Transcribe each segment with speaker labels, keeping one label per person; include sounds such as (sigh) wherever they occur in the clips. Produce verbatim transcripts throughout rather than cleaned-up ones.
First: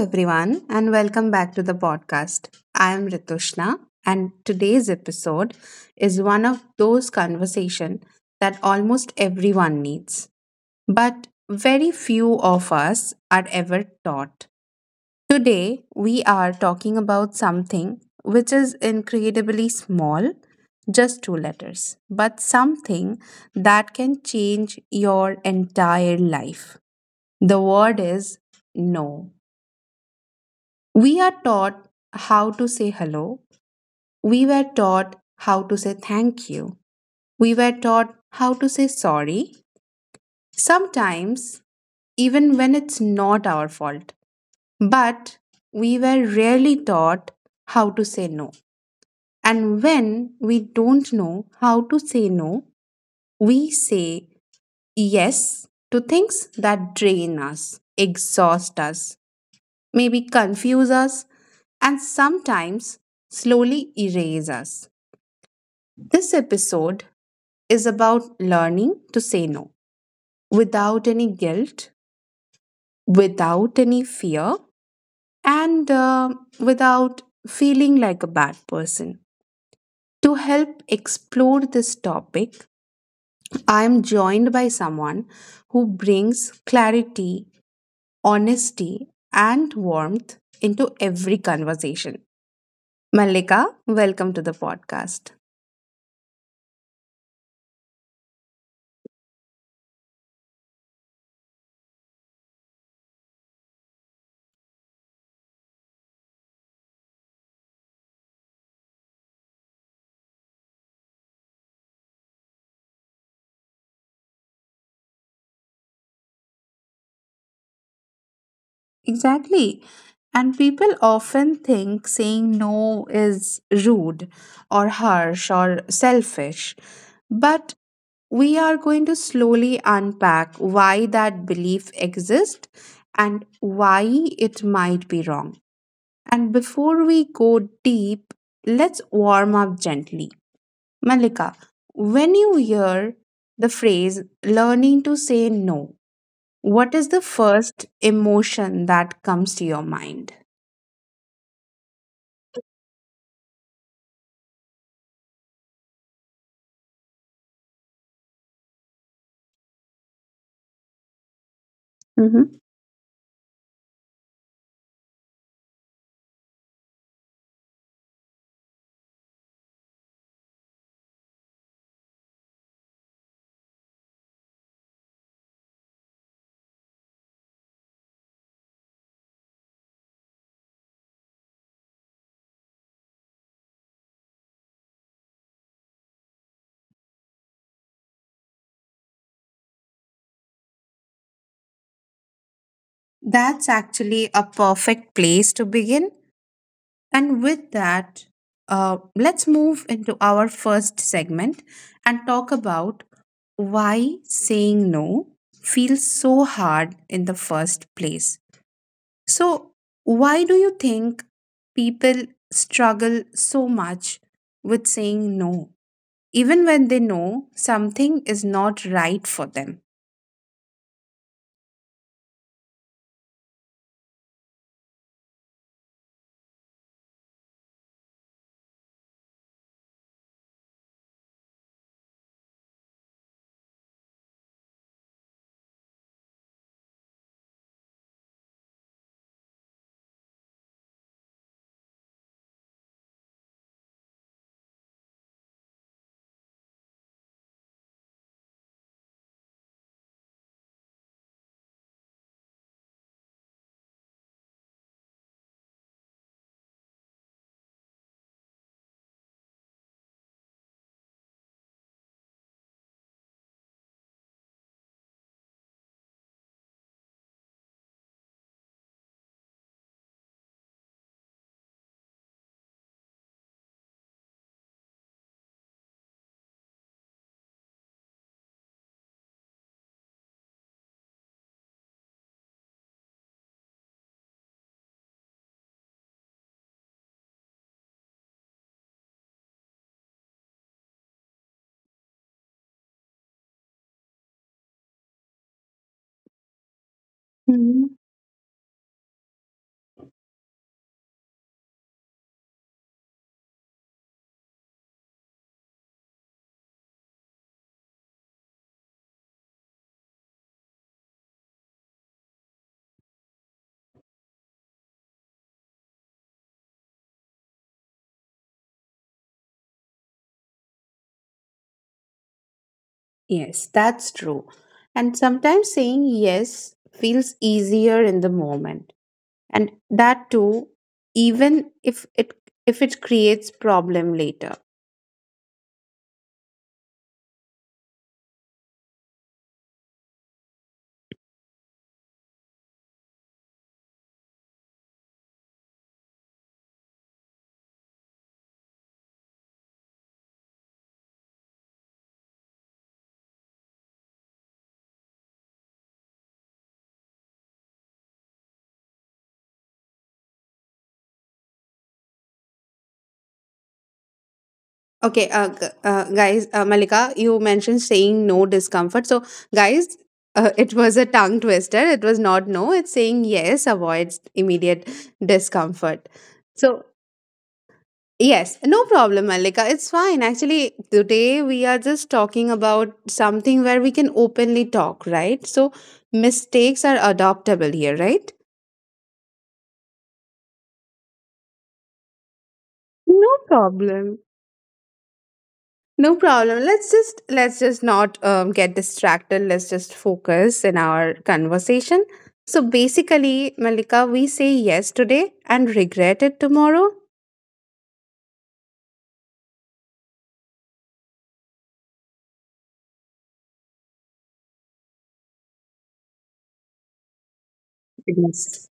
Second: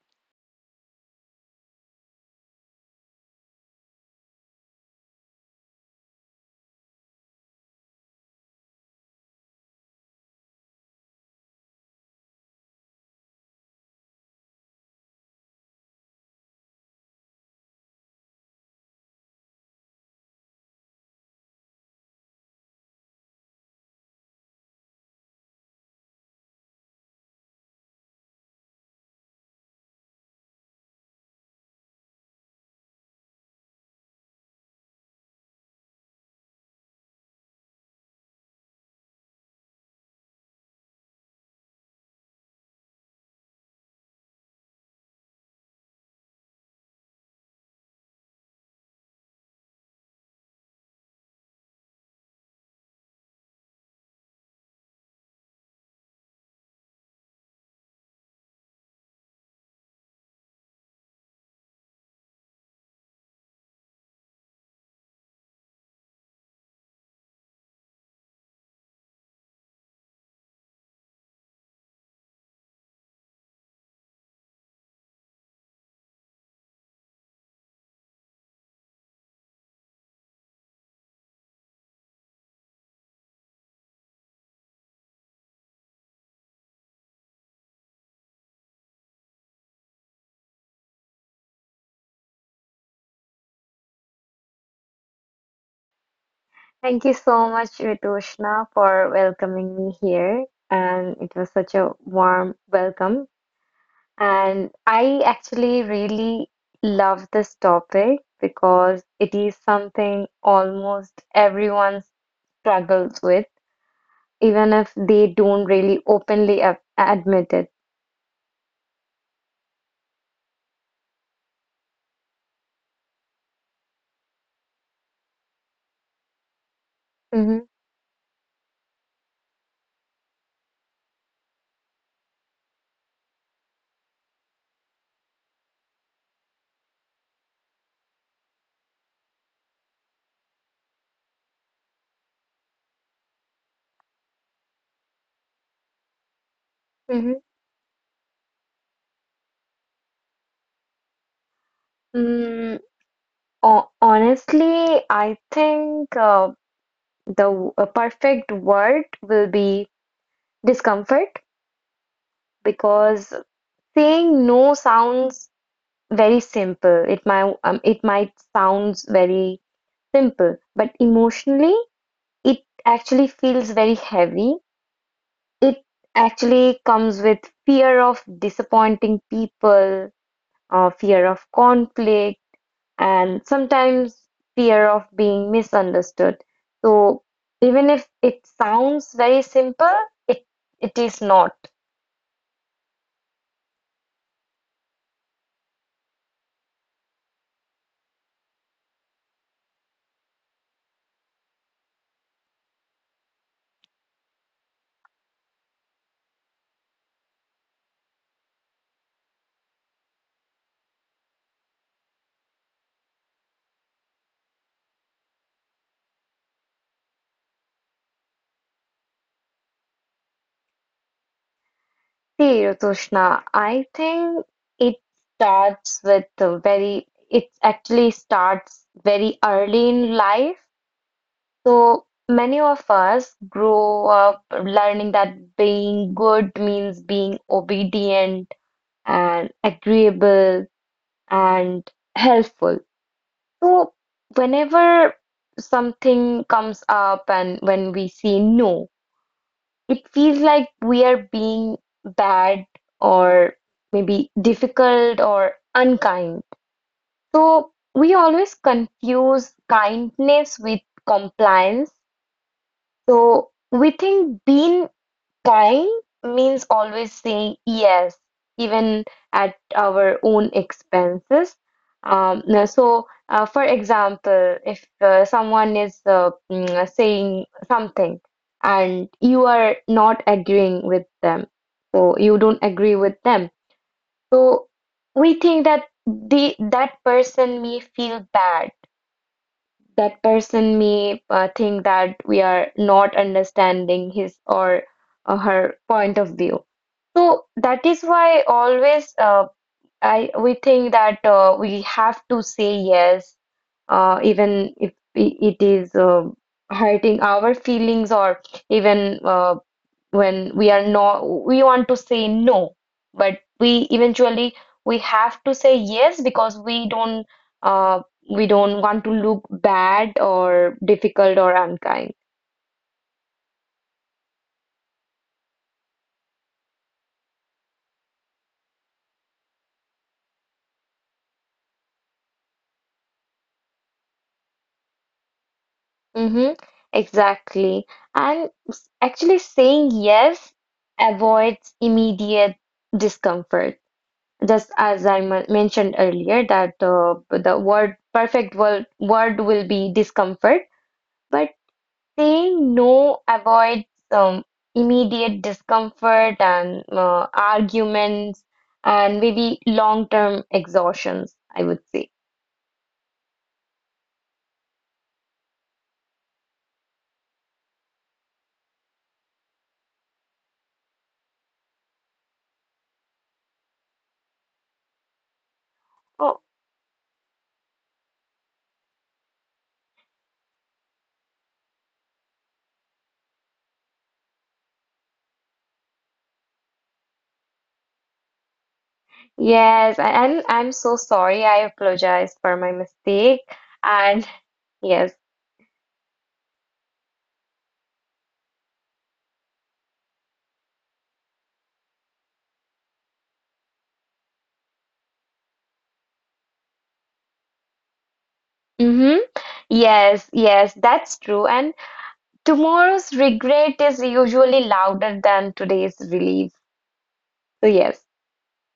Speaker 1: everyone, and welcome back to the podcast. I am Ritushna, and today's episode is one of those conversations that almost everyone needs, but very few of us are ever taught. Today, we are talking about something which is incredibly small, just two letters, but something that can change your entire life. The word is no. We are taught how to say hello. We were taught how to say thank you. We were taught how to say sorry. Sometimes, even when it's not our fault. But we were rarely taught how to say no. And when we don't know how to say no, we say yes to things that drain us, exhaust us, maybe confuse us, and sometimes slowly erase us. This episode is about learning to say no without any guilt, without any fear, and uh, without feeling like a bad person. To help explore this topic, I am joined by someone who brings clarity, honesty, and warmth into every conversation. Malika, welcome to the podcast.
Speaker 2: Thank you so much, Ritushna, for welcoming me here. And it was such a warm welcome. And I actually really love this topic because it is something almost everyone struggles with, even if they don't really openly a- admit it.
Speaker 1: Exactly. And people often think saying no is rude or harsh or selfish.
Speaker 2: hmm
Speaker 1: But we are going to slowly unpack why that belief exists and why it might be wrong. And before we go deep, let's warm up gently. Malika, when you hear the phrase learning to say no, what is the
Speaker 2: hmm
Speaker 1: first emotion that comes to your mind?
Speaker 2: Mm, ho- honestly, I think uh, the w- a perfect word will be discomfort,
Speaker 1: hmm
Speaker 2: because saying no sounds very simple. It might um, it might sounds very simple, but emotionally it actually feels very heavy. It actually comes with fear of disappointing people, uh, fear of conflict, and sometimes fear of being misunderstood. So even if it sounds very simple, it it is not.
Speaker 1: That's actually a perfect place to begin. And with that, uh, let's move into our first segment and talk about why saying no feels so hard in the first place. So, why do you think people struggle so much with saying no, even when they know something is not right for them?
Speaker 2: See, Ritushna, I think it starts with the very, it actually starts very early in life. So many of us grow up learning that being good means being obedient and agreeable and helpful. So whenever something comes up and when we say no, it feels like we are being bad or maybe difficult or unkind. So we always confuse kindness with compliance. So we think being "Guy" means always saying yes, even at our own expenses. Um, no, so, uh, for example, if uh, someone is uh, mm, uh, saying something and you are not agreeing with them, so you don't agree with them, so we think that the that person may feel bad, that person may uh, think that we are not understanding his or uh, her point of view. So that
Speaker 1: Mhm.
Speaker 2: is why always uh, I we think that uh, we have to say yes, uh, even if i- it is uh, hurting our feelings, or even uh, when we are no we want to say no, but we eventually we have to say yes because we don't uh, we don't want to look bad or difficult or unkind.
Speaker 1: Yes, that's true. And sometimes saying yes feels easier in the moment. And that too, even if it if it creates problem later.
Speaker 2: Mm-hmm, exactly. And s- actually saying yes avoids immediate discomfort, just as I m- mentioned earlier, that uh, the word perfect word, word will be discomfort, but saying no avoids um, immediate discomfort and uh, arguments and maybe long-term exhaustions, I would say.
Speaker 1: Okay, uh, g- uh, guys, uh, Malika, you mentioned saying no discomfort. So, guys, uh, it was a tongue twister. It was not no. It's saying yes avoids immediate discomfort.
Speaker 2: Oh,
Speaker 1: So, yes, no problem, Malika. It's fine. Actually, today we are just talking about something where we can openly talk, right? So, mistakes are adoptable here, right?
Speaker 2: yes, I- I'm I'm so sorry. I apologize for my
Speaker 1: No
Speaker 2: mistake.
Speaker 1: problem.
Speaker 2: And (laughs) yes.
Speaker 1: No problem. Let's just let's just not um, get distracted. Let's just focus in our conversation. So basically, Malika, we say yes today and regret it tomorrow.
Speaker 2: Mm-hmm. Yes, yes, that's true. And tomorrow's regret is usually louder than today's relief. So, yes.
Speaker 1: Yes.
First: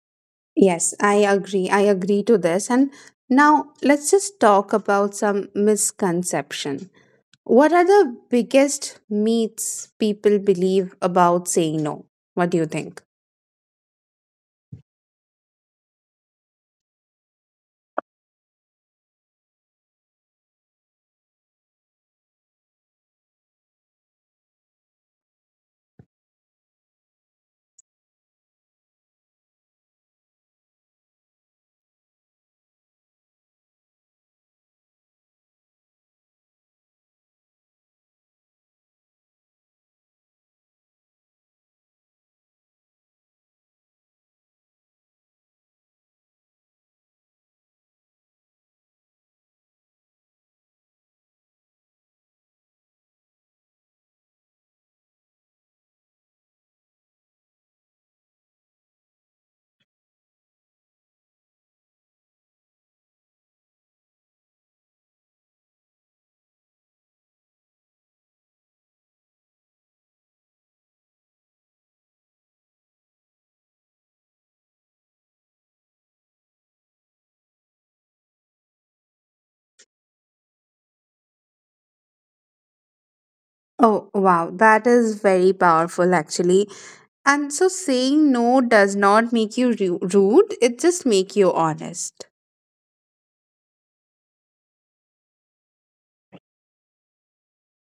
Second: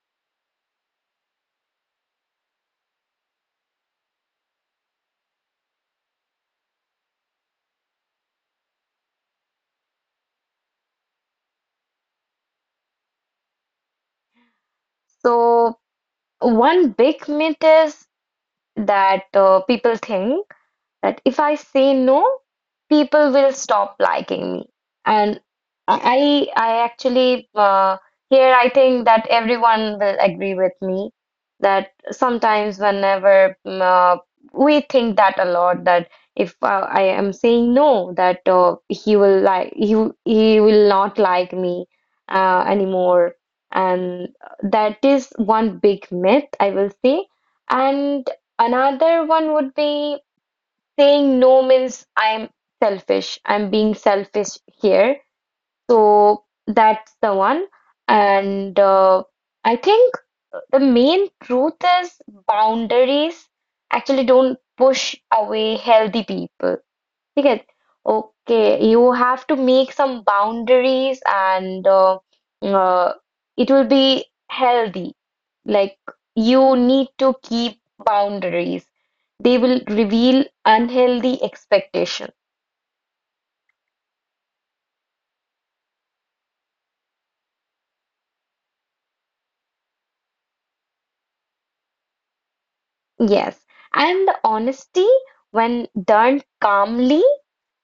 Speaker 1: Yes, I agree. I agree to this. And now let's just talk about some misconception. What are the biggest myths people believe about saying no? What do you think?
Speaker 2: So, one big myth is that uh, people think that if I say no, people will stop liking me. And I, I actually, uh, here I think that everyone will agree with me that sometimes whenever mm, uh, we think that a lot, that if uh, I am saying no, that uh, he will like he will- he will not like me uh, anymore, and that is one big myth I will say, and another one would be saying no means I'm selfish. I'm being selfish here. So that's the one. And uh, I think the main truth is boundaries actually don't push away healthy people. ठीक है, okay, you have to make some boundaries, and uh, uh, it will be healthy. Like, you need to keep boundaries. They will reveal unhealthy expectation.
Speaker 1: Oh, wow. That is very powerful, actually. And so saying no does not make you ru- rude, it just make you honest.
Speaker 2: Yes, and honesty, when done calmly,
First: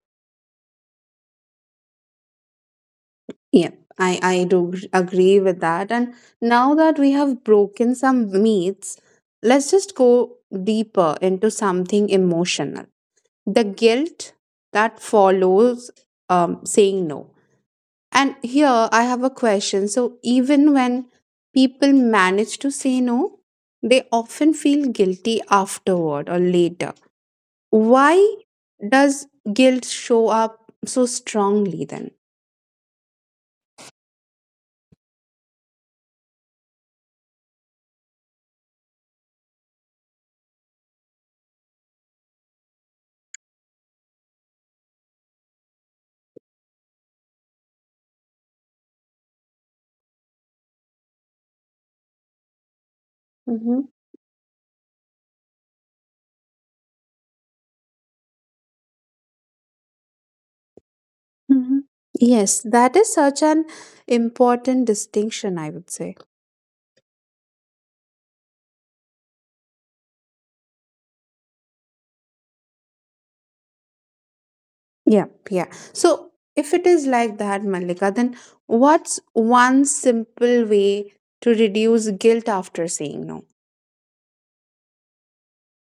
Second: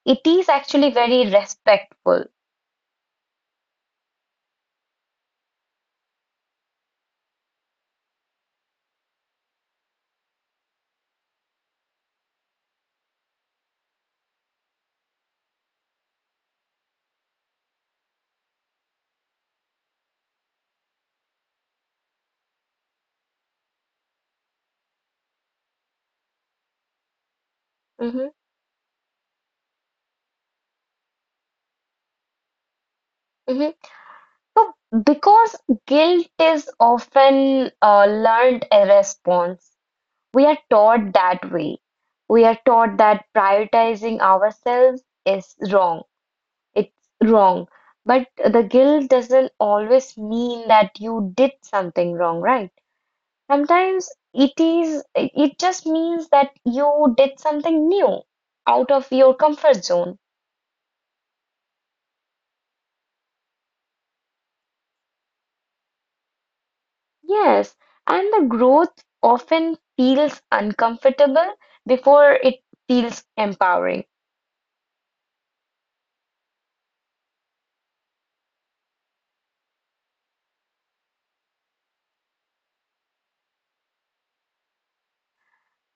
Speaker 2: it is actually very respectful.
Speaker 1: Yep, I, I do gr- agree with that. And now that we have broken some myths, let's just go deeper into something emotional. The guilt that follows um, saying no. And here I have a question. So, even when people manage to say no, they often feel guilty afterward or later.
Speaker 2: hmm
Speaker 1: Why does guilt show up so strongly then?
Speaker 2: hmm So because guilt is often a learned a response. We are taught that way. We are taught that prioritizing ourselves is wrong. It's wrong. But the guilt doesn't always mean that you did something wrong, right?
Speaker 1: Mm-hmm.
Speaker 2: Sometimes it is, it it just means that you did something new out of your comfort zone.
Speaker 1: Mm-hmm. Yes, that is such an important distinction, I would say.
Speaker 2: Yes, and the growth often feels uncomfortable before it feels empowering.
Speaker 1: Yeah, yeah. So if it is like that, Malika, then what's one simple way to reduce guilt after saying no?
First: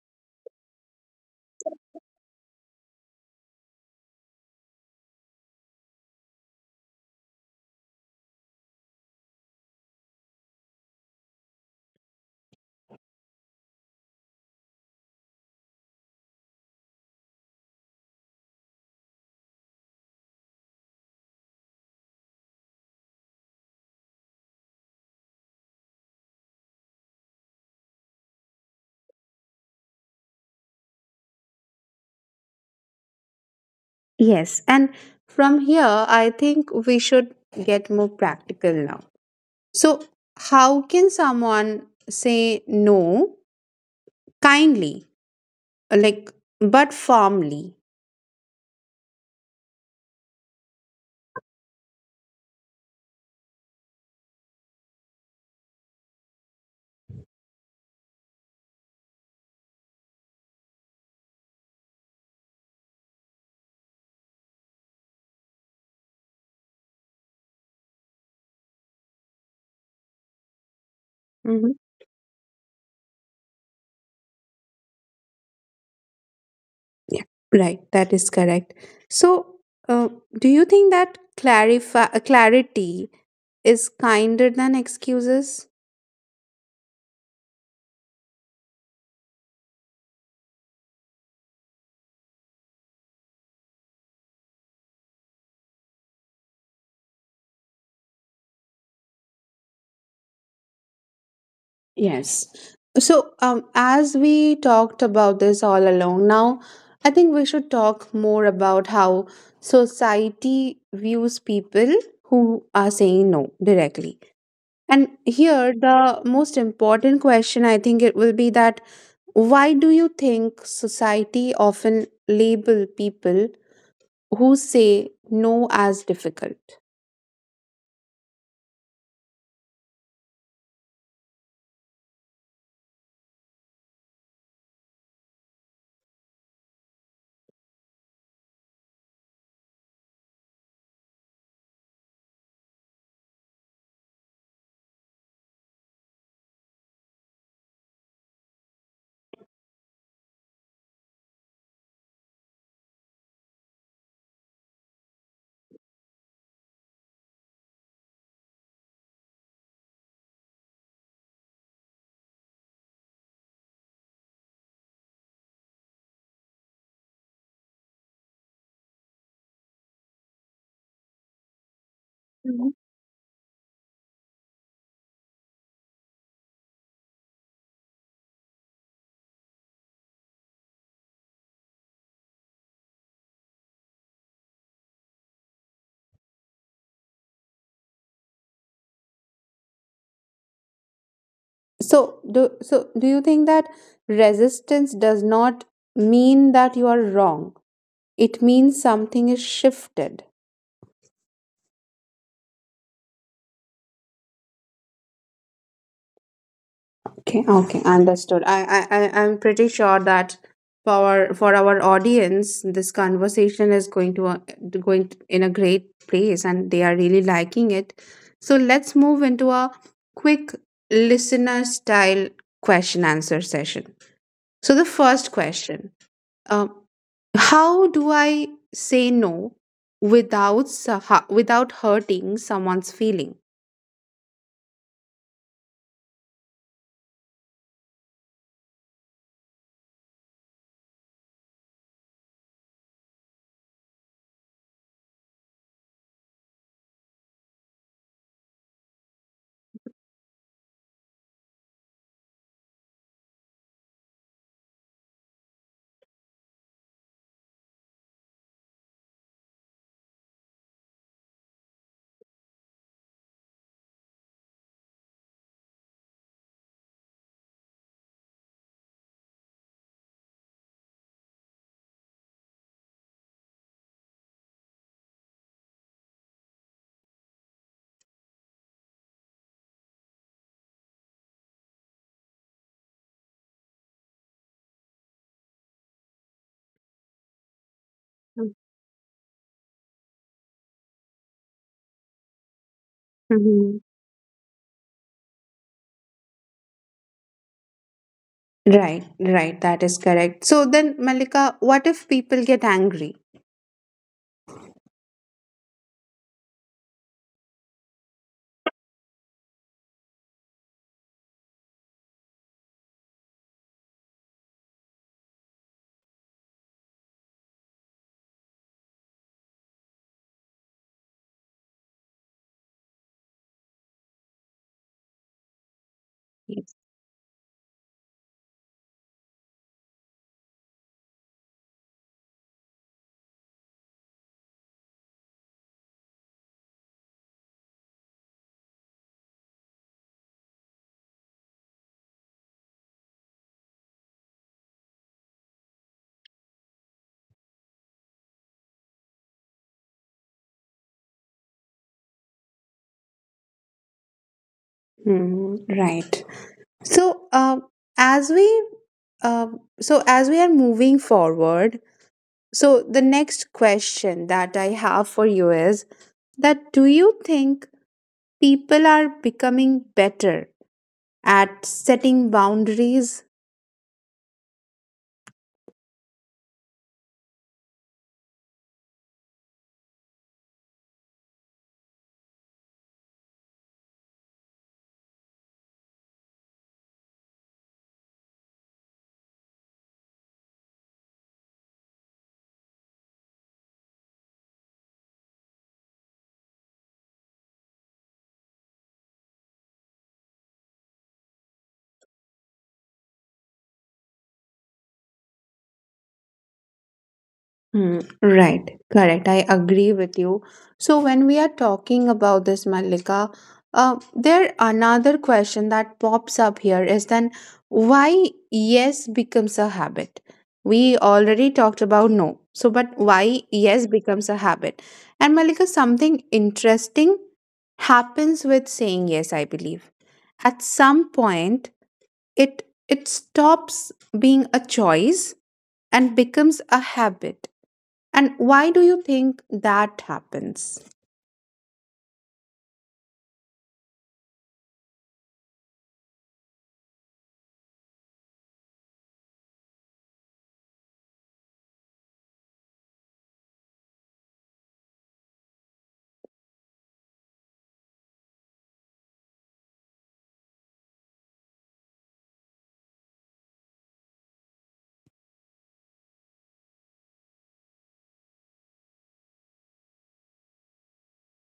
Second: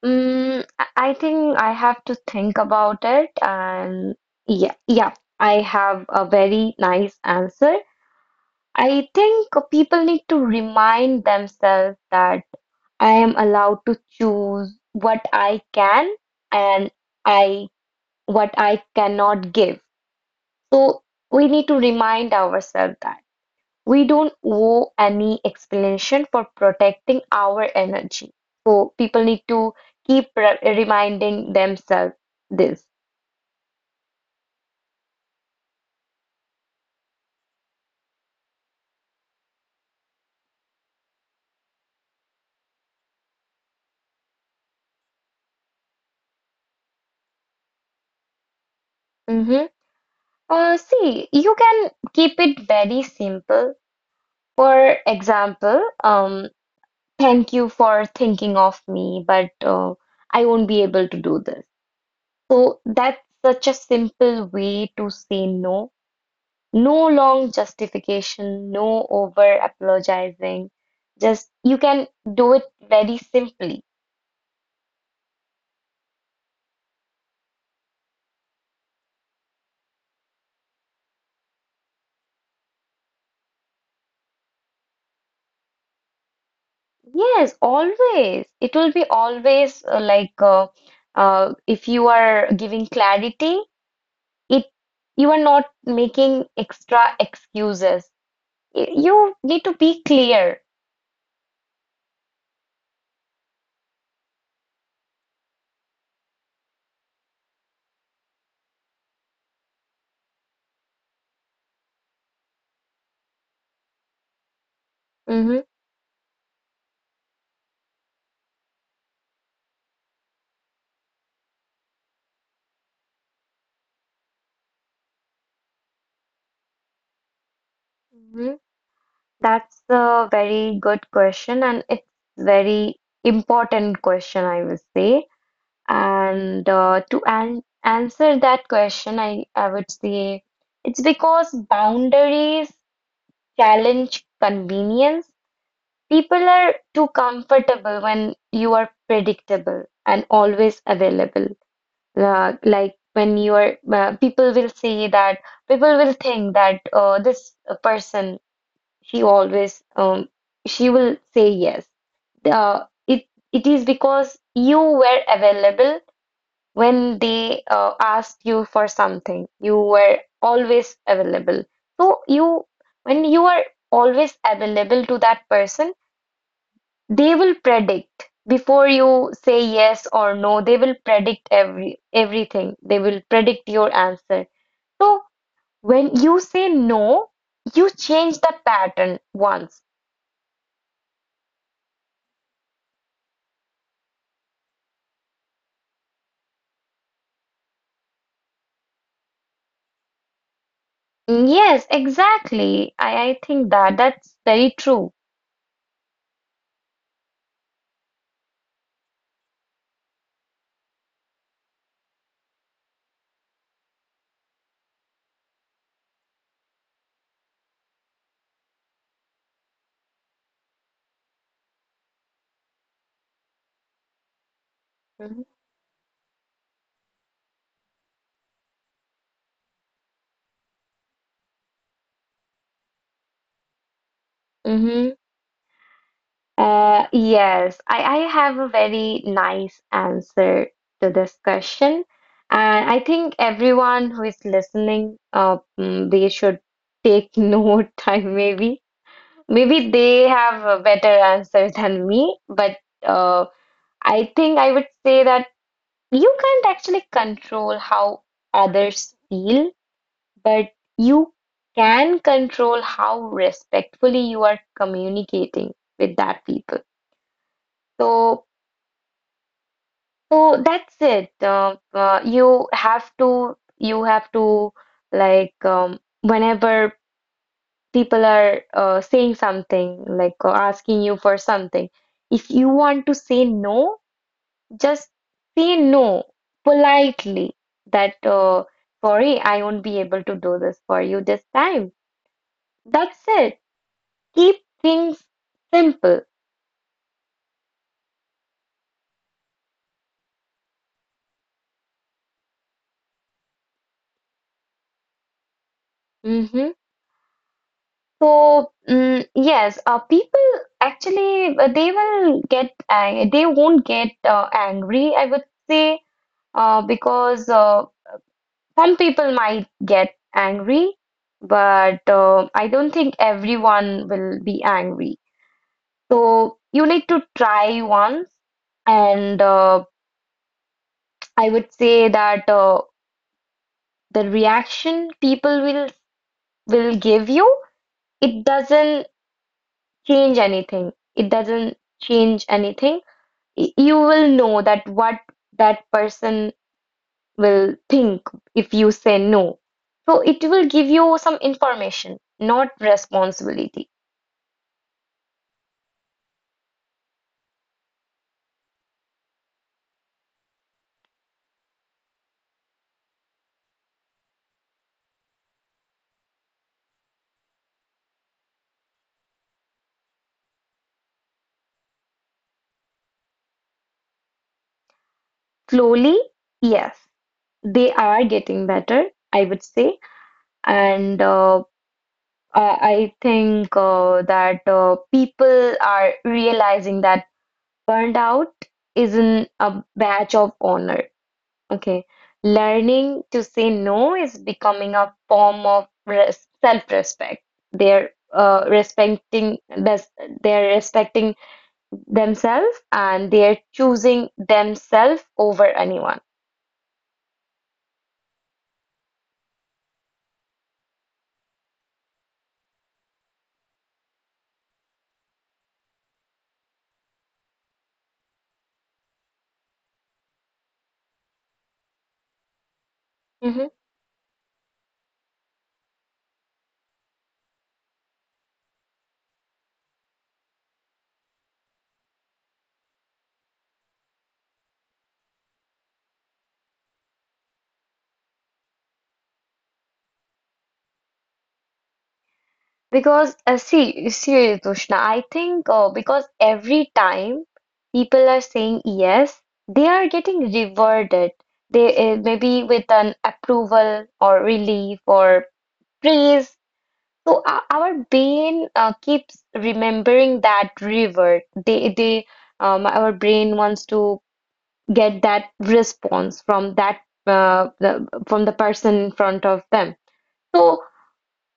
Speaker 2: Mm, I I think I have to think about it, and yeah, yeah, I have a very nice answer. I think people need to remind themselves that I am allowed to choose what I can and I what I cannot give. So we need to remind ourselves that. We don't owe any explanation for protecting our energy. So people need to keep re- reminding themselves this.
Speaker 1: Yes, and from here, I think we should get more practical now. So, how can someone say no kindly, like, but firmly?
Speaker 2: Mhm. Uh, see, you can keep it very simple. For example, um, thank you for thinking of me, but uh, I won't be able to do this. So that's such a simple way to say no. No long justification, no over apologizing. Just you
Speaker 1: Mhm.
Speaker 2: can do it very simply.
Speaker 1: Yeah, right. That is correct. So, uh, do you think that clarify uh, clarity is kinder than excuses?
Speaker 2: Yes, always. It will be always uh, like uh, uh, if you are giving clarity, it you are not making extra excuses. Y- You need to be clear.
Speaker 1: Yes. So, um, as we talked about this all along, now I think we should talk more about how society views people who are saying no directly. And
Speaker 2: hmm
Speaker 1: here, the most important question I think it will be that why do you think society often label people who say no as difficult?
Speaker 2: hmm That's a very good question, and it's very important question, I would say. And uh, to an answer that question, I, I would say it's because boundaries challenge convenience. People are too comfortable when you are predictable and always available. Uh, like when you are, uh, people will say that, people will think that uh, this person, she always, um, she will say yes. Uh, it, it is because you were available when they uh, asked you for something, you were always available. So you, when you are always available to that person, they will predict before you say yes or no. They will predict every everything. They will predict your answer. So when you say no, you change the pattern once.
Speaker 1: So do so do you think that resistance does not mean that you are wrong? It means something is shifted.
Speaker 2: Yes, exactly. I, I think that that's very true.
Speaker 1: Okay, okay, understood. I, I, I I'm pretty sure that for our, for our audience, this conversation is going to uh, going in a great place, and they are really liking it. So let's move into a quick listener style question answer session. So the first
Speaker 2: Mhm.
Speaker 1: question. Um, how do I say no without su- hu- without hurting someone's feeling?
Speaker 2: Mhm. Uh, yes, I, I have a very nice answer to this question. And I think everyone who is listening, uh, mm, they should take (laughs) note, I maybe. Maybe they have a better answer than me, but uh, I think I would say that you can't actually control how others feel, but you can control how respectfully you are communicating with that people. So, so that's it. Uh, uh, you have to, you have to like um, whenever people are uh, saying something, like uh, asking you for something, if you want to say no, just say no politely that, uh, sorry, I won't be able to do this for you this time. That's it.
Speaker 1: Mhm.
Speaker 2: Keep things simple.
Speaker 1: Right, right. That is correct. So then, Malika, what if people get angry?
Speaker 2: hmm So, mm, yes, uh, people actually uh, they will get ang- they won't get uh, angry, I would say, uh, because uh, some people might get angry, but uh, I don't think everyone will be angry. So
Speaker 1: Yes.
Speaker 2: you need to try once, and uh, I would say that uh, the reaction people will will give you, it doesn't change anything. It doesn't change anything. Y- You will know that what that person will think if you say no. So it will give you some information, not responsibility.
Speaker 1: Mhm, right. So, uh, as we uh, so as we are moving forward, so the next question that I have for you is that do you think people are becoming better at setting boundaries.
Speaker 2: Slowly, yes, they are getting better, I would say. And uh, I I think uh, that uh, people are realizing that burnout isn't a badge of honor. Okay. Learning to say no is becoming a form of res self-respect. They're uh, respecting this, they're respecting themselves, and they're choosing themselves over anyone.
Speaker 1: Hmm, right, correct. I agree with you. So when we are talking about this, Malika, uh, there another question that pops up here is then why yes becomes a habit. We already talked about no. So, but why
Speaker 2: Mm-hmm.
Speaker 1: yes becomes a habit? And Malika, something interesting happens with saying yes. I believe at some point it it stops being a choice and becomes a habit. And why do you think that happens?
Speaker 2: Because uh, see, see, Tushna, I think uh, because every time people are saying yes, they are getting rewarded. They uh, maybe with an approval or relief or praise. So uh, our brain uh, keeps remembering that reward. They, they, um, our brain wants to get that response from that uh, the, from the person in front of them. So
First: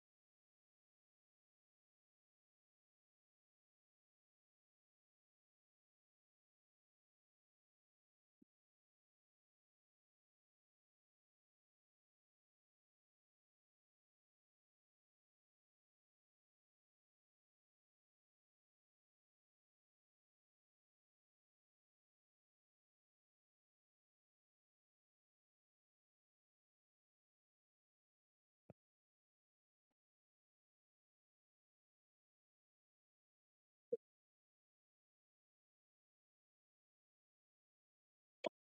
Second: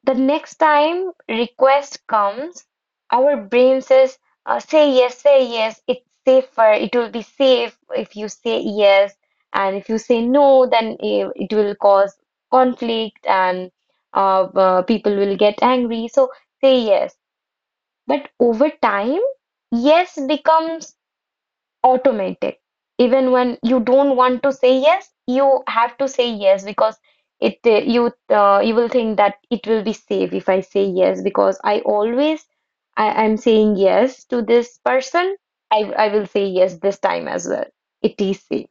Speaker 2: the next time request comes, our brain says, uh, say yes, say yes, it's safer, it will be safe if you say yes. And if you say no, then i- it will cause conflict and uh, uh, people will get angry. So say yes. But over time, yes becomes automatic. Even when you don't want to say yes, you have to say yes because it uh, you uh, you will think that it will be safe if I say yes, because I always I am saying yes to this person. I I will say yes this time as well. It is safe.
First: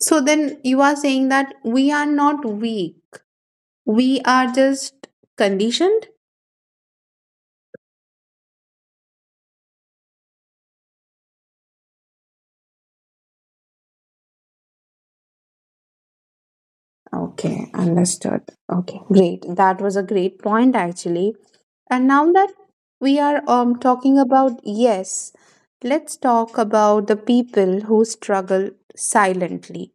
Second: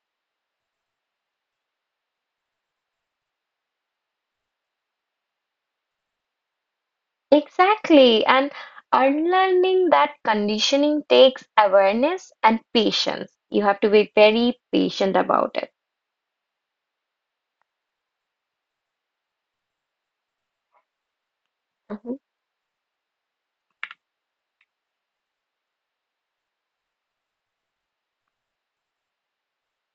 Speaker 1: So then you are saying that we are not weak, we are just conditioned.
Speaker 2: Exactly. And unlearning that conditioning takes awareness and patience. You have to be very patient about it.
Speaker 1: Okay, understood. Okay, great. That was a great point actually. And
Speaker 2: Mhm.
Speaker 1: now that we are um, talking about yes, let's talk about the people who struggle silently.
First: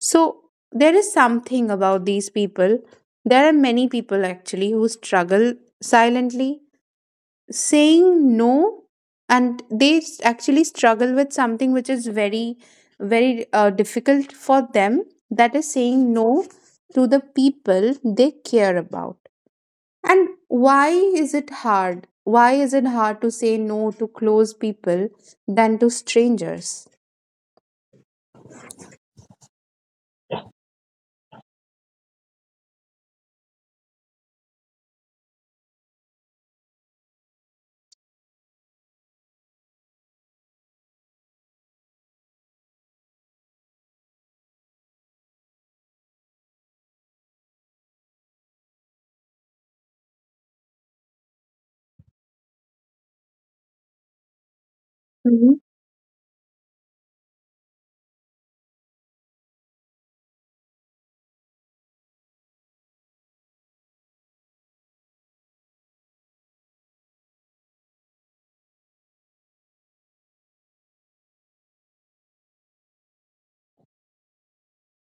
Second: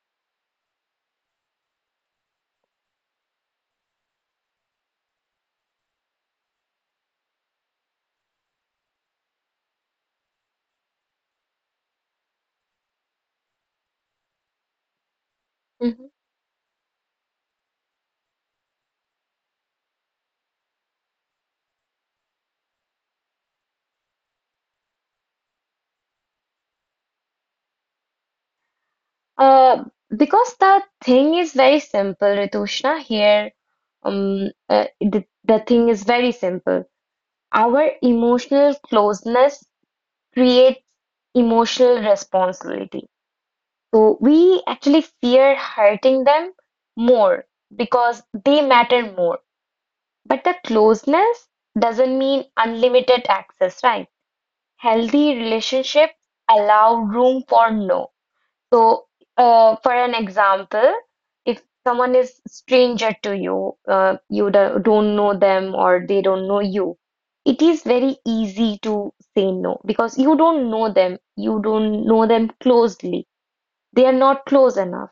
Speaker 1: So there is something about these people. There are many people actually who struggle silently saying no, and they s- actually struggle with something which is very, very uh, difficult for them. That is
Speaker 2: Mhm.
Speaker 1: saying no to the people they care about. And why is it hard? Why is it hard to say no to close people than to strangers?
Speaker 2: Uh, because the thing is very simple, Ritushna. Here, um, uh, the, the thing is very simple. Our emotional closeness creates emotional responsibility. So we actually fear hurting them more because they matter more. But the closeness doesn't mean unlimited access, right? Healthy
Speaker 1: Mhm.
Speaker 2: relationships allow room for no. So, uh, for an example, if someone is stranger to you, uh, you do- don't know them or they don't know you, it is very easy to say no because you don't know them, you don't know them closely. They are not close enough.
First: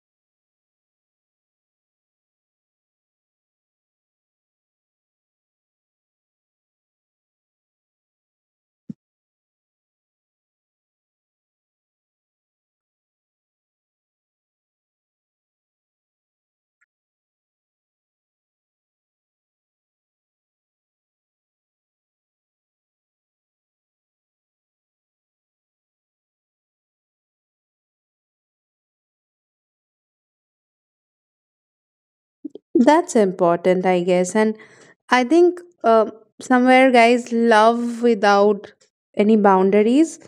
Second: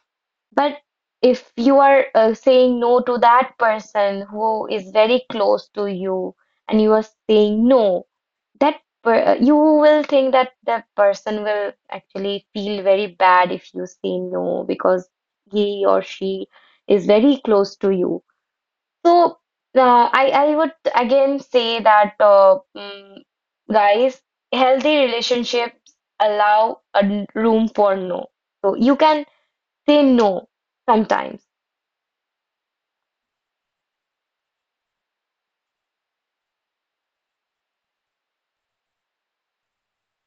Speaker 2: But if you are uh, saying no to that person who is very close to you and you are saying no, that per uh, you will think that that person will actually feel very bad if you say no, because he or she is very close to you. So uh, I I would again say that uh, mm, guys, healthy relationships allow a n- room for no. So you can say no sometimes.
Speaker 1: That's important, I guess. And I think uh, somewhere guys love without any boundaries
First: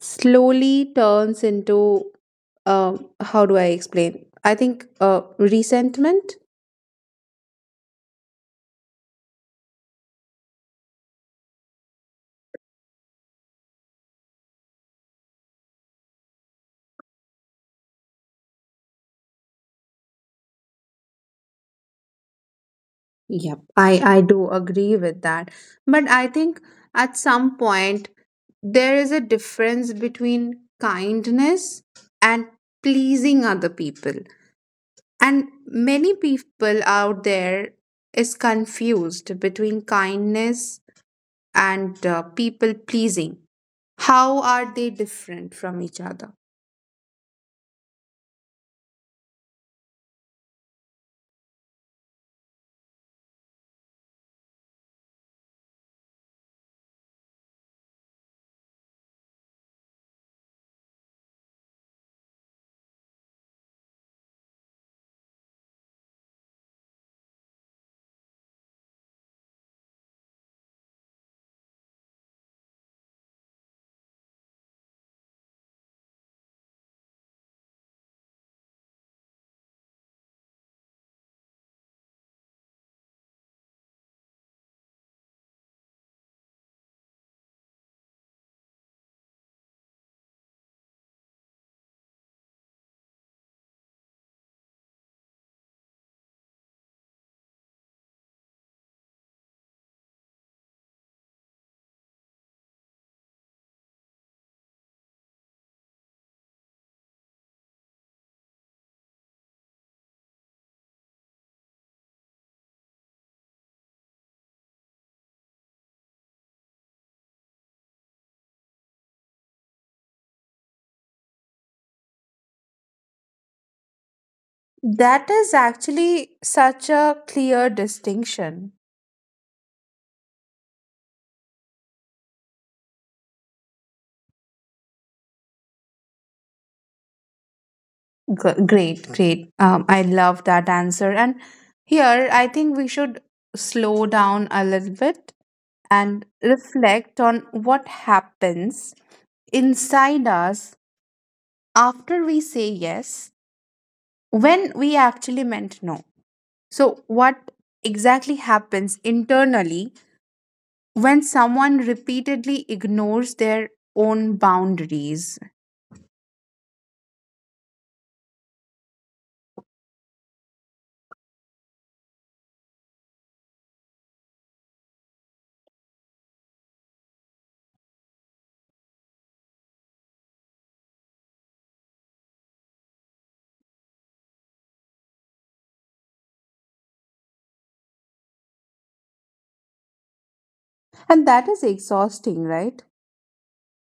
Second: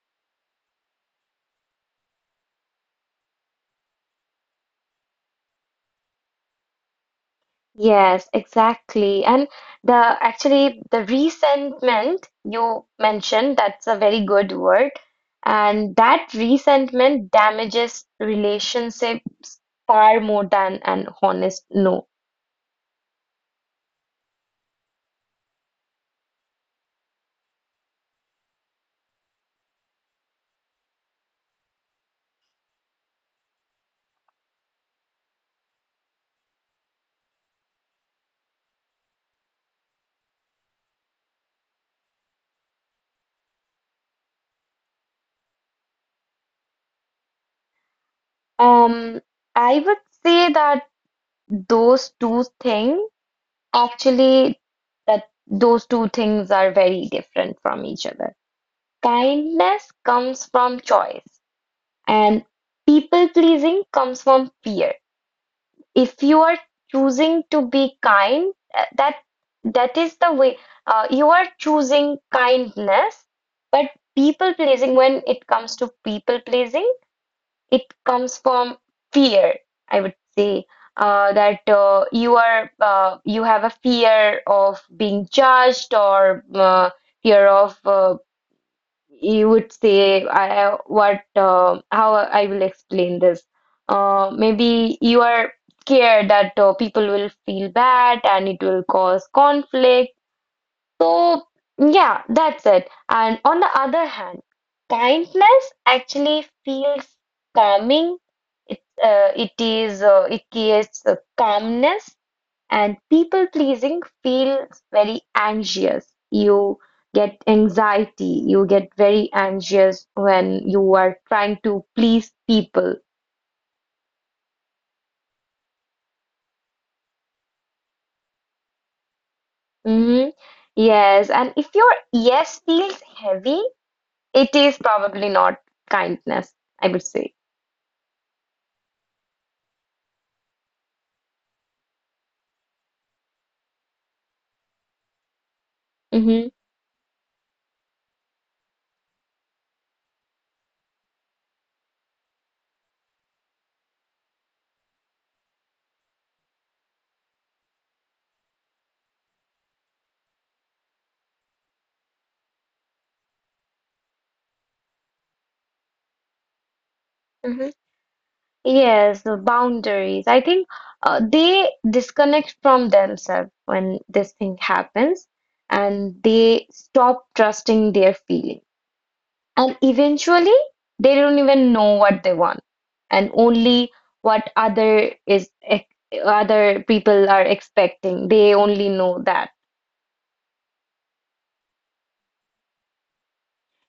Speaker 1: slowly turns into uh, how do I explain? I think uh, resentment.
Speaker 2: Yes, exactly. And the actually the resentment you mentioned, that's a very good word. And that resentment damages relationships far more than an honest no.
Speaker 1: Yep, I I do agree with that. But I think at some point there is a difference between kindness and pleasing other people. And many people out there is confused between kindness and uh, people pleasing, how are they different from each other?
Speaker 2: Um, I would say that those two things actually that those two things are very different from each other. Kindness comes from choice, and people pleasing comes from fear. If you are choosing to be kind, uh, that that is the way, uh, you are choosing kindness. But people pleasing when it comes to people pleasing it comes from fear, I would say. Uh, that uh, You are uh, you have a fear of being judged, or uh, fear of uh, you would say I what uh, how I will explain this. Uh, maybe you are scared that uh, people will feel bad and it will cause conflict. So yeah, that's it. And on the other hand, kindness actually feels calming. It uh, it is uh, it creates a calmness, and people pleasing feels very anxious. You get anxiety, you get very anxious when you are trying to please people.
Speaker 1: That is actually such a clear distinction.
Speaker 2: Hmm, yes, and if your yes feels heavy, it is probably not kindness, I would say.
Speaker 1: G- great, great. Um, I love that answer. And here, I think we should slow down a little bit and
Speaker 2: Hmm.
Speaker 1: reflect on what happens inside us after we say yes when we actually meant no. So, what exactly happens internally when someone repeatedly ignores their own boundaries.
Speaker 2: Hmm, yes, the boundaries, I think, uh, they disconnect from themselves when this thing happens, and they stop trusting their feelings. And eventually, they don't even know what they want, and only what other is ex- other people are expecting. They only know that.
Speaker 1: And that is exhausting, right?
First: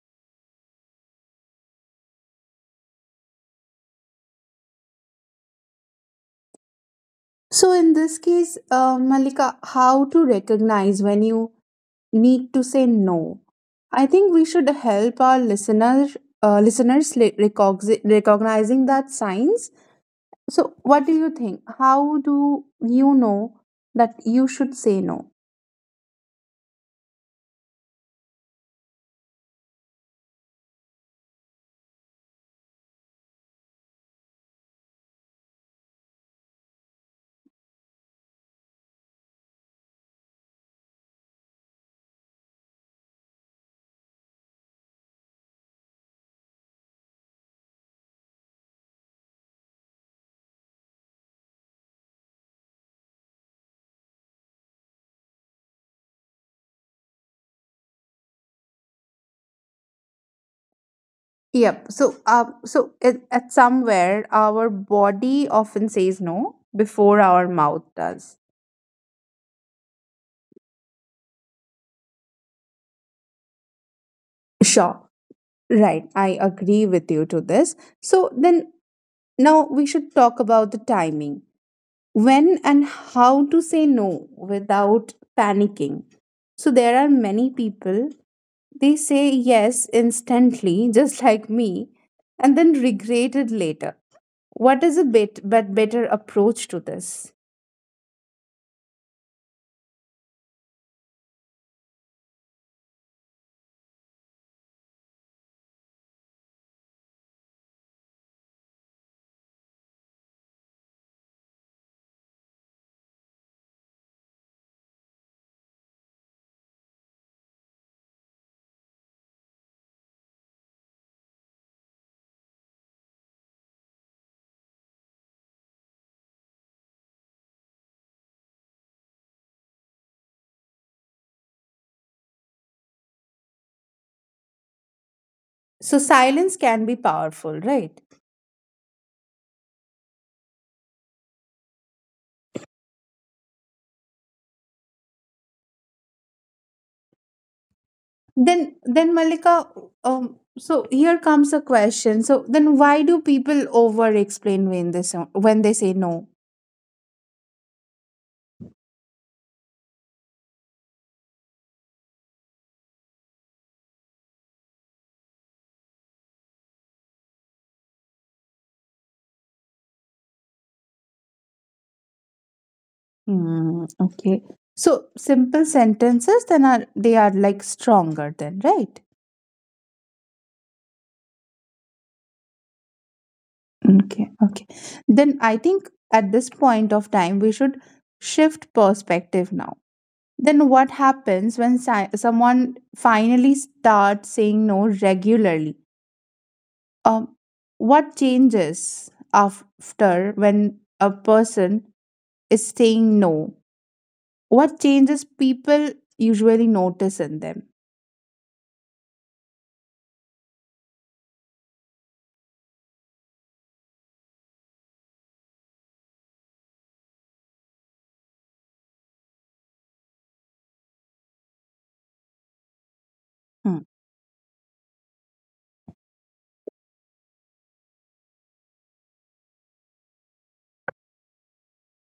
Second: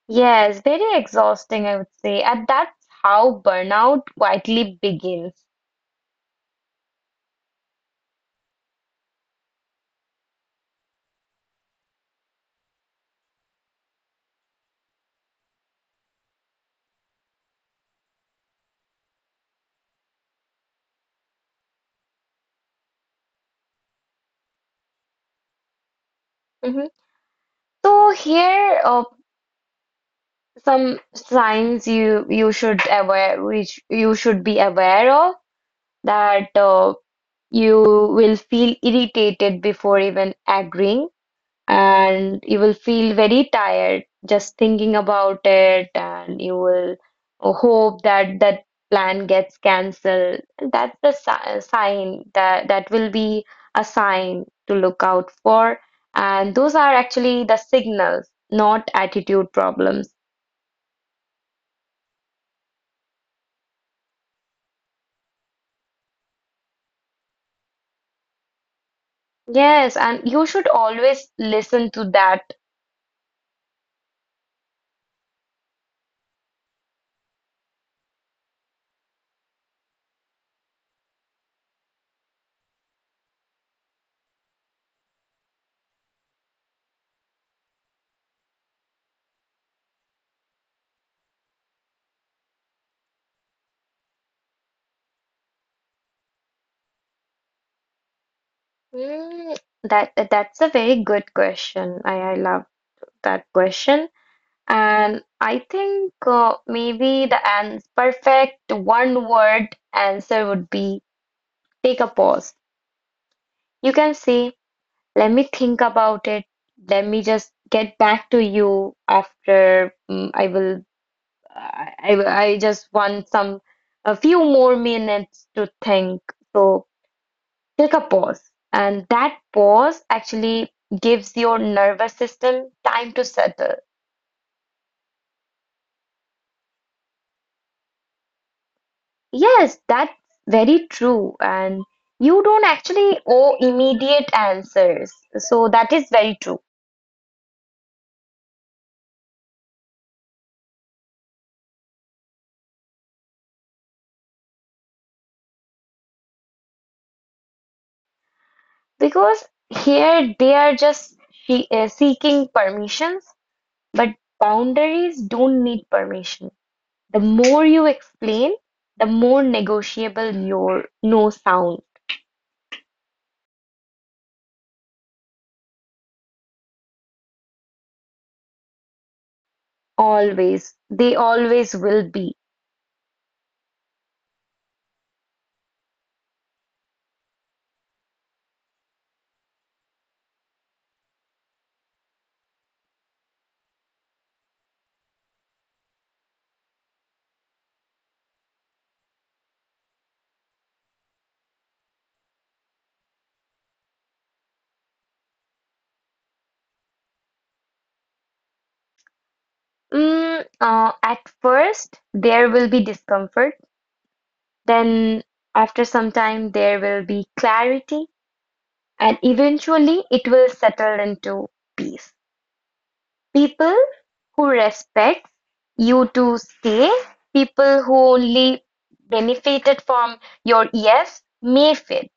Speaker 2: Yes, very exhausting, I would say. And that's how burnout quietly begins.
Speaker 1: So, in this case, uh, Malika, how to recognize when you need to say no? I think we should help our listeners, uh, listeners li- recogzi- recognizing that signs. So, what do you think? How do you know that you should say no?
Speaker 2: Mhm. So here, uh, some signs you you should aware, which you should be aware of, that uh, you will feel irritated before even agreeing, and you will feel very tired just thinking about it, and you will hope that that plan gets cancelled. That's the si- sign, that that will be a sign to look out for, and those are actually the signals, not attitude problems.
Speaker 1: Yep. So, uh, so it, at somewhere, our body often says no before our mouth does.
Speaker 2: Yes, and you should always listen to that.
Speaker 1: Sure. Right. I agree with you to this. So then now we should talk about the timing. When and how to say no without panicking. So there are many people, they say yes instantly, (laughs) just like me, and then regret it later. What is a bit but better approach to this?
Speaker 2: Mm, that that's a very good question. I, I love that question. And I think, uh, maybe the an perfect one word answer would be: take a pause. You can say, let me think about it. Let me just get back to you after. mm, I will- I, I will- I just want some a few more minutes to think. So take a pause. And that pause actually gives your nervous system time to settle.
Speaker 1: So silence can be powerful, right?
Speaker 2: Yes, that's very true. And you don't actually owe immediate answers. So that is very true.
Speaker 1: Then then Malika, um, so here comes a question, so then why do people over explain when they so- when they say no?
Speaker 2: Because here they are just she- uh, seeking permissions, but boundaries don't need permission. The more you explain, the more negotiable your no sound.
Speaker 1: Hmm, okay. So simple sentences then are they are like stronger then, right?
Speaker 2: Always, they always will be.
Speaker 1: Okay, okay. Then I think at this point of time we should shift perspective now. Then what happens when si- someone finally starts saying no regularly? Um, what changes after when a person is saying no? What changes people usually notice in them?
Speaker 2: Mm, uh, at first, there will be discomfort. Then, after some time, there will be clarity. And eventually, it will settle into peace. People
Speaker 1: Hmm.
Speaker 2: who respect you to stay, people who only benefited from your yes may fit.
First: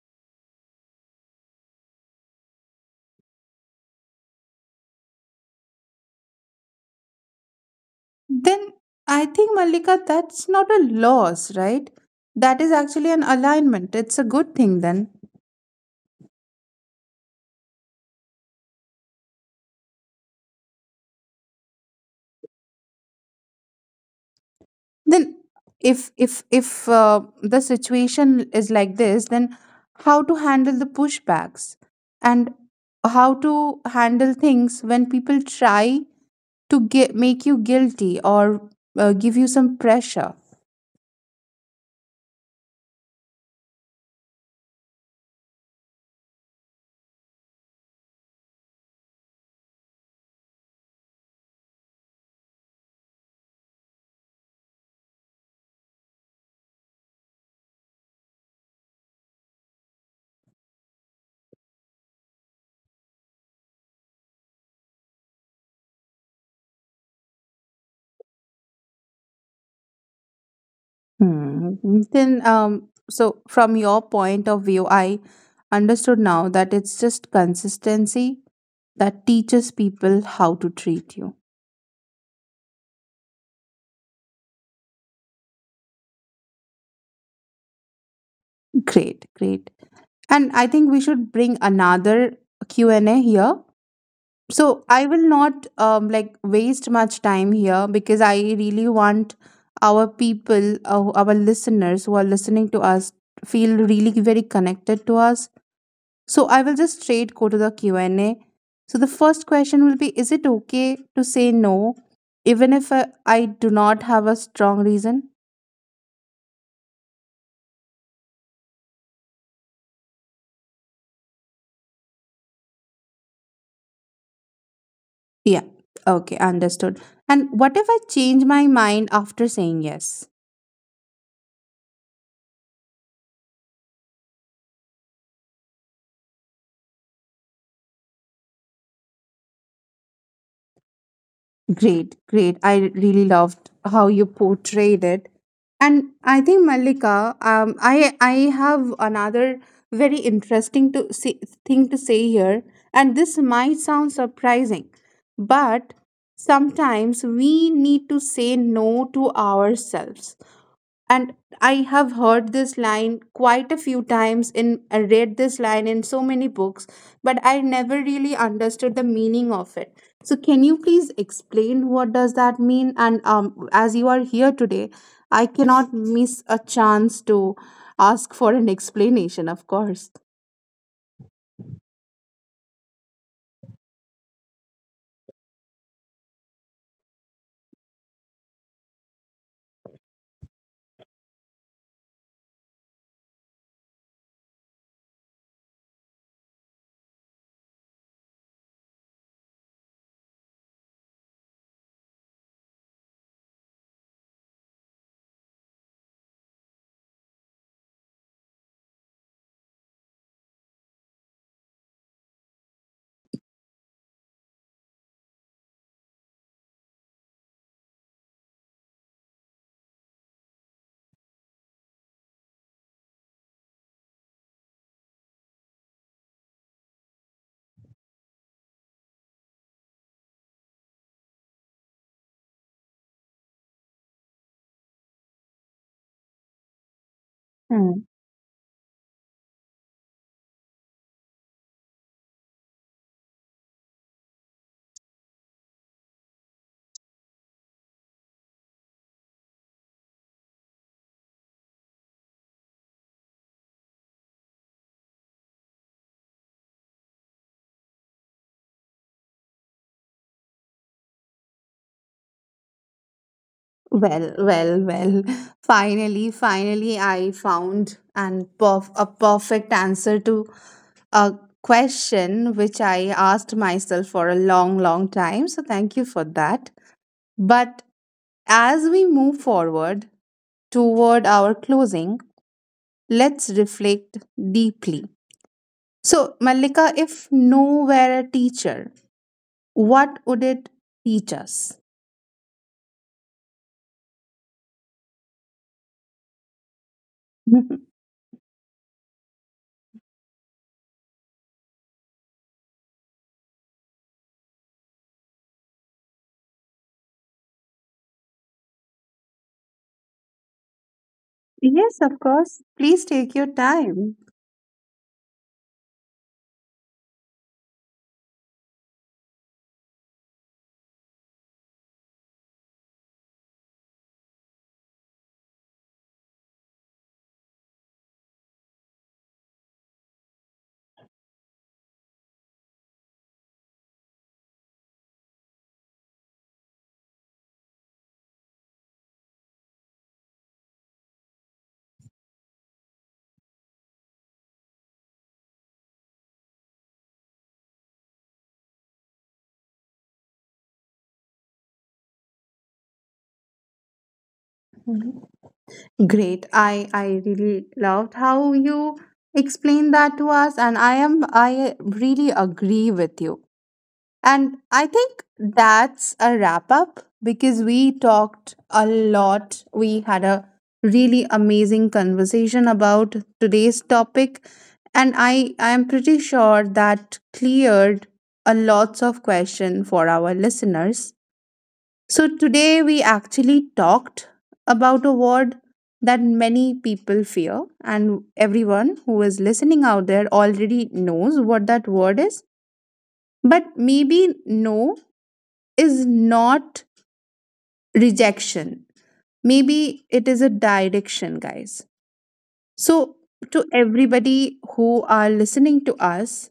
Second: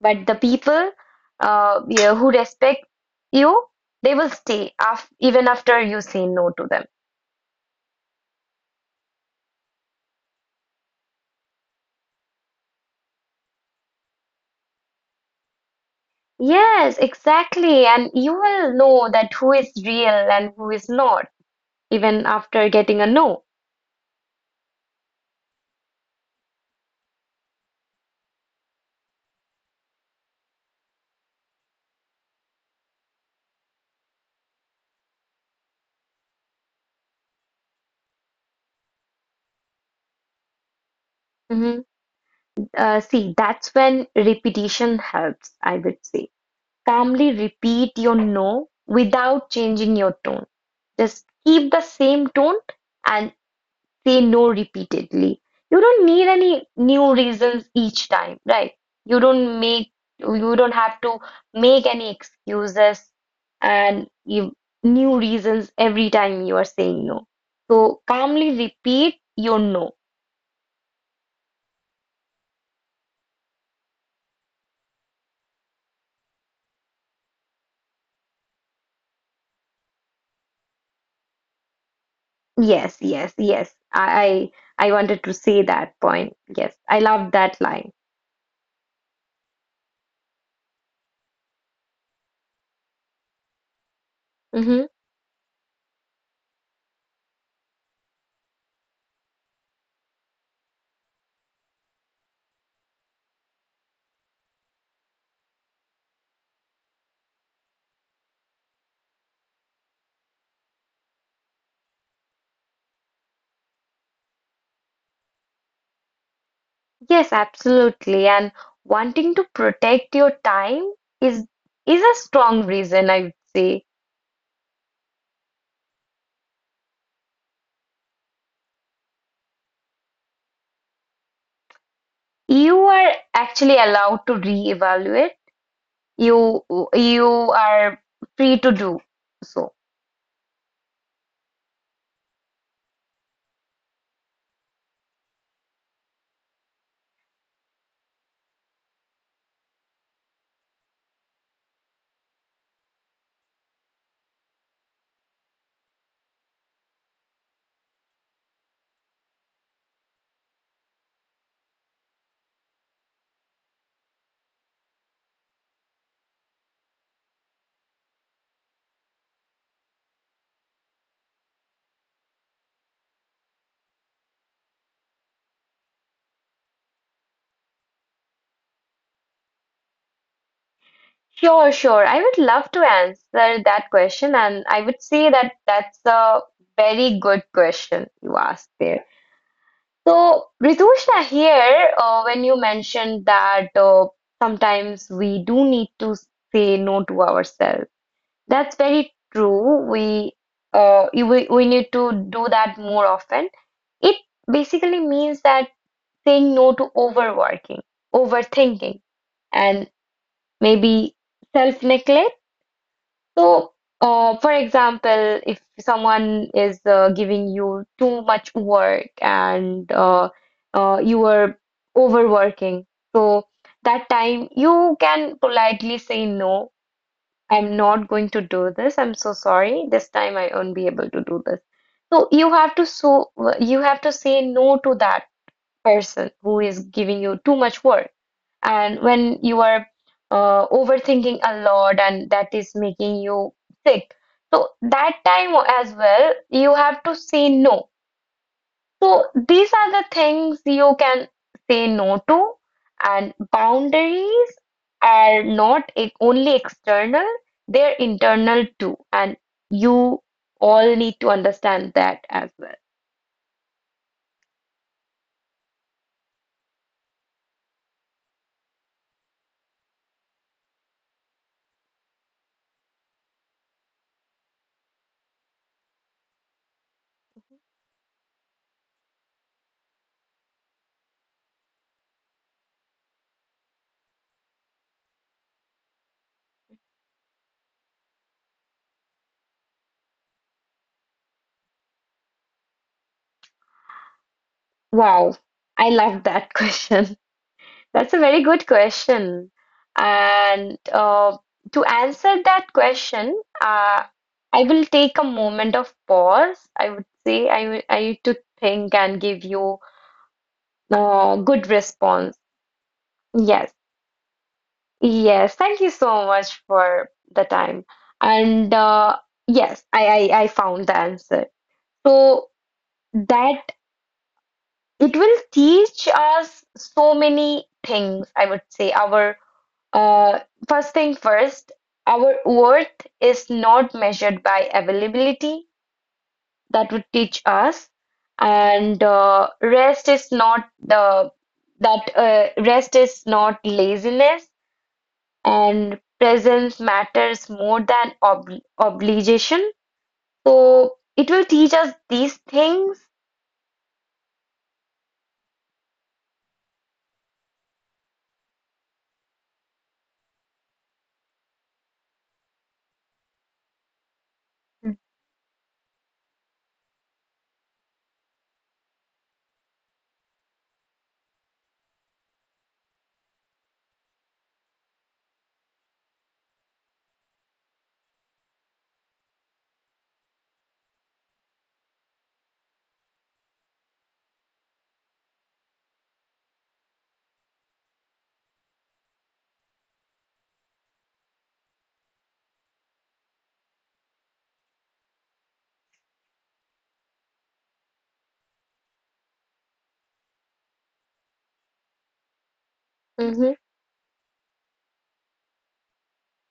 Speaker 2: But the people, uh, yeah, who respect you, they will stay af even after you say no to them.
Speaker 1: Then I think, Malika, that's not a loss, right? That is actually an alignment. It's a good thing then.
Speaker 2: Yes, exactly. And you will know that who is real and who is not, even after getting a no.
Speaker 1: Then if if if uh, the situation is like this then how to handle the pushbacks and how to handle things when people try to get make you guilty or uh, give you some pressure.
Speaker 2: Mhm. Uh, see, that's when repetition helps, I would say. Calmly repeat your no without changing your tone. Just keep the same tone and say no repeatedly. You don't need any new reasons each time, right? You don't make, you don't have to make any excuses and you, new reasons every time you are saying no. So calmly repeat your no.
Speaker 1: Hmm. then um So from your point of view I understood now that it's just consistency that teaches people how to treat you.
Speaker 2: Yes, yes, yes. I I I wanted to say that point. Yes, I love that line.
Speaker 1: Great, great. And I think we should bring another Q and A here. So
Speaker 2: Hmm.
Speaker 1: I will not um, like waste much time here because I really want our people, uh, our listeners who are listening to us, feel really very connected to us. So I will just straight go to the Q and A. So the first question will be: is it okay to say no, even if uh, I do not have a strong reason?
Speaker 2: Yes, absolutely. And wanting to protect your time is is a strong reason, I would say.
Speaker 1: Yeah. Okay, understood. And what if I change my mind after saying yes?
Speaker 2: You are actually allowed to reevaluate. You you are free to do so.
Speaker 1: Great, great. I really loved how you portrayed it. And I think Malika, um, I I have another very interesting to say, thing to say here, and this might sound surprising, but sometimes we need to say no to ourselves, and I have heard this line quite a few times in I read this line in so many books but I never really understood the meaning of it, so can you please explain what does that mean, and um, as you are here today I cannot miss a chance to ask for an explanation of course.
Speaker 2: Sure, sure. I would love to answer that question, and I would say that that's a very good question you asked there. So, Ritushna, here, uh, when you mentioned that, uh, sometimes we do need to say no to ourselves. That's very true. We uh you- we, we need to do that more often. It basically means that saying no to overworking, overthinking, and maybe self-neglect. So, uh, for example, if someone is, uh, giving you too much work, and uh, uh, you are overworking, so that time you can politely say no. I'm not going to do this. I'm so sorry. This time I won't be able to do this. So you have to, so you have to say no to that person who is giving you too much
Speaker 1: Hmm.
Speaker 2: work. And when you are, uh, overthinking a lot and that is making you sick. So that time as well, you have to say no. So these are the things you can say no to, and boundaries are not e- only external, they're internal too, and you all need to understand that as well.
Speaker 1: Well, well, well. Finally, finally, I found an perf- a perfect answer to a question which I asked myself for a long, long time. So thank you for that. But as we move forward toward our closing, let's reflect deeply. So, Malika, if no were a teacher, what would it teach us?
Speaker 2: Wow, I love that (laughs) question.
Speaker 1: (laughs) Mhm.
Speaker 2: That's a very good question. And uh, to answer that question, uh, I will take a moment of pause. I would say I will- I need to think and give you Uh, good
Speaker 1: Yes, of
Speaker 2: response.
Speaker 1: course. Please take your
Speaker 2: Yes.
Speaker 1: time.
Speaker 2: Yes. Thank you so much for the time. And uh, yes, I, I, I found the answer. So that it will teach us so many things, I would say. Our uh, first thing first, our worth is not measured by availability. That would teach us. And uh, rest is not the that uh, rest is not laziness and presence matters more than ob obligation. So it will teach us these things.
Speaker 1: Mhm. Great. I I really loved how you explained that to us, and I am I really agree with you. And I think that's a wrap up because we talked a lot. We had a really amazing conversation about today's topic. And I, I am pretty sure that cleared a lots of question for our listeners. So today we actually talked about a word that many people fear and everyone who is listening out there already knows what that word is, but maybe no is not rejection. Maybe it is a direction, guys. So,
Speaker 2: Mm-hmm.
Speaker 1: to everybody who are listening to us,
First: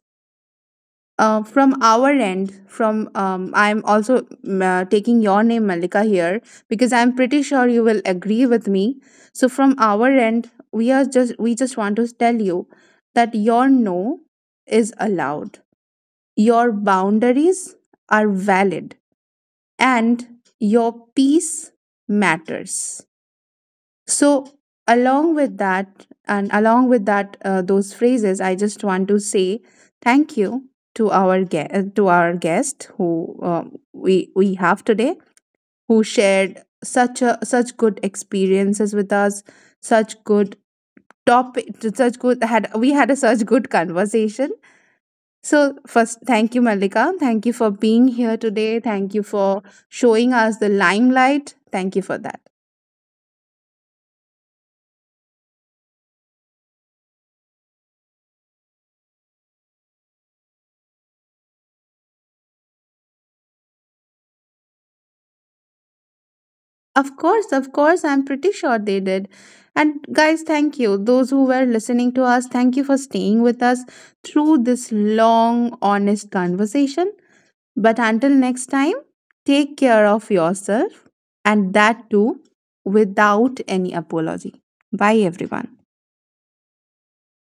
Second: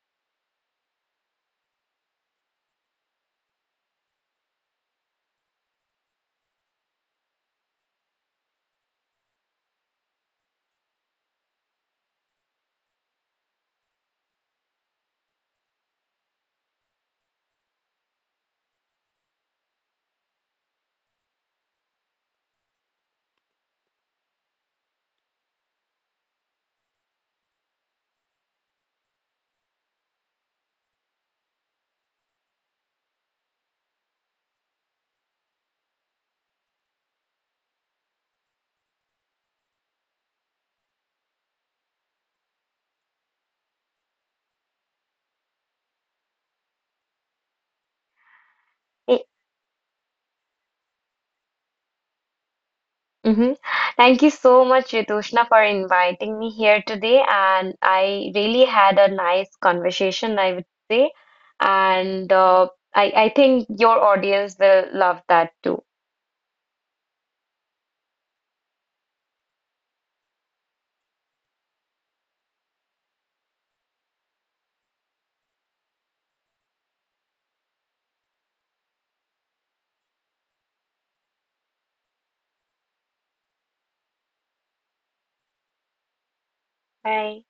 Speaker 1: uh, from our end, from um, I'm also mm, uh, taking your name, Malika, here because I'm pretty sure you will agree with me. So, from our end, we are just we just want to tell you that your no is allowed. Your boundaries are valid and your peace matters, so along with that and along with that, uh, those phrases I just want to say thank you to our guest, to our guest who um, we we have today, who shared such a such good experiences with us, such good topic, such good had we had a such good conversation. So, first, thank you, Malika. Thank you for being here today. Thank you for showing us the limelight. Thank you for that.
Speaker 2: Mm-hmm. Thank you so much, Ritushna, for inviting me here today. And I really had a nice conversation, I would say. And uh, I, I think your audience will love that too.
Speaker 1: Of course, of course, I'm pretty sure they did. And, guys, thank you. Those who were listening to us, thank you for staying with us through this long, honest conversation. But until next time, take care of yourself and that too without any apology. Bye, everyone.
Speaker 2: Bye.